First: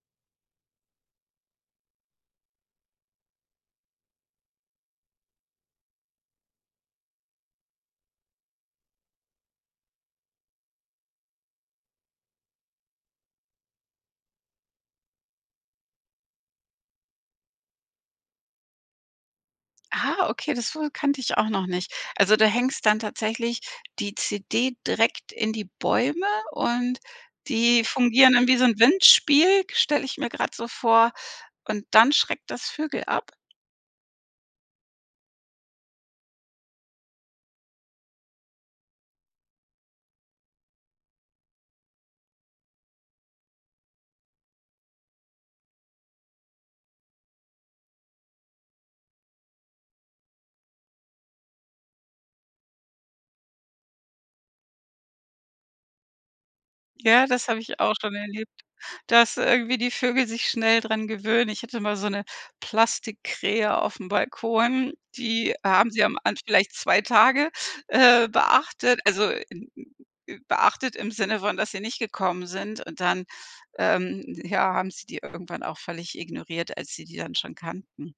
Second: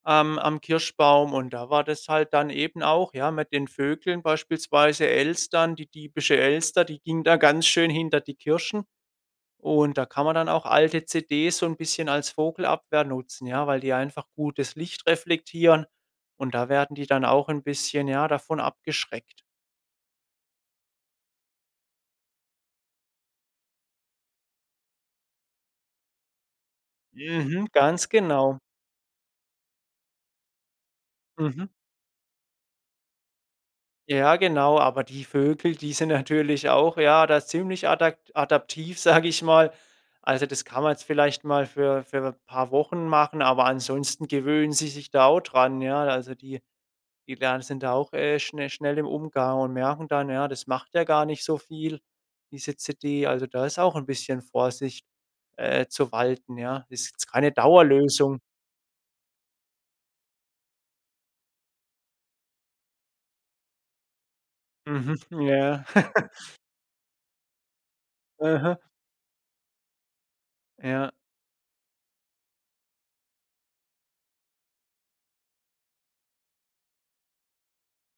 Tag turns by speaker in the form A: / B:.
A: Am am Kirschbaum. Und da war das halt dann eben auch, ja, mit den Vögeln beispielsweise, Elstern, die diebische Elster, die ging da ganz schön hinter die Kirschen. Und, da kann man dann auch alte CDs so 'n bisschen als Vogelabwehr nutzen, ja? Weil die einfach gut das Licht reflektieren. Und da werden die dann auch 'n bisschen, ja, davon abgeschreckt.
B: Ah, okay, das wu kannte ich auch noch nicht. Also, du hängst dann tatsächlich die CD direkt in die Bäume und
A: Mhm.
B: die
A: Ganz
B: fungieren dann wie
A: genau.
B: so 'n Windspiel, stelle ich mir grad so vor.
A: Mhm.
B: Und dann schreckt das Vögel ab?
A: Ja, genau. Aber die Vögel, die sind natürlich auch, ja, da ziemlich adak adaptiv, sag ich mal. Also, das kann man jetzt vielleicht mal für für 'n paar Wochen machen, aber ansonsten gewöhnen sie sich da auch dran, ja? Also die die lernen sind da auch, äh, schne schnell im Umgang und merken dann, ja, das macht ja gar nicht so viel, diese CD. Also da ist auch 'n bisschen Vorsicht, äh, zu walten, ja. Ist
B: Ja,
A: jetzt
B: das
A: keine
B: habe ich auch schon
A: Dauerlösung.
B: erlebt, dass irgendwie die Vögel sich schnell dran gewöhnen. Ich hatte mal so 'ne Plastikkrähe aufm Balkon,
A: Mhm.
B: die
A: Ja.
B: haben sie am An vielleicht 2 Tage, äh,
A: Mhm.
B: beachtet, also beachtet im
A: Ja.
B: Sinne von, dass sie nicht gekommen sind. Und dann, ähm, ja, haben sie die irgendwann auch völlig ignoriert, als sie die dann schon kannten.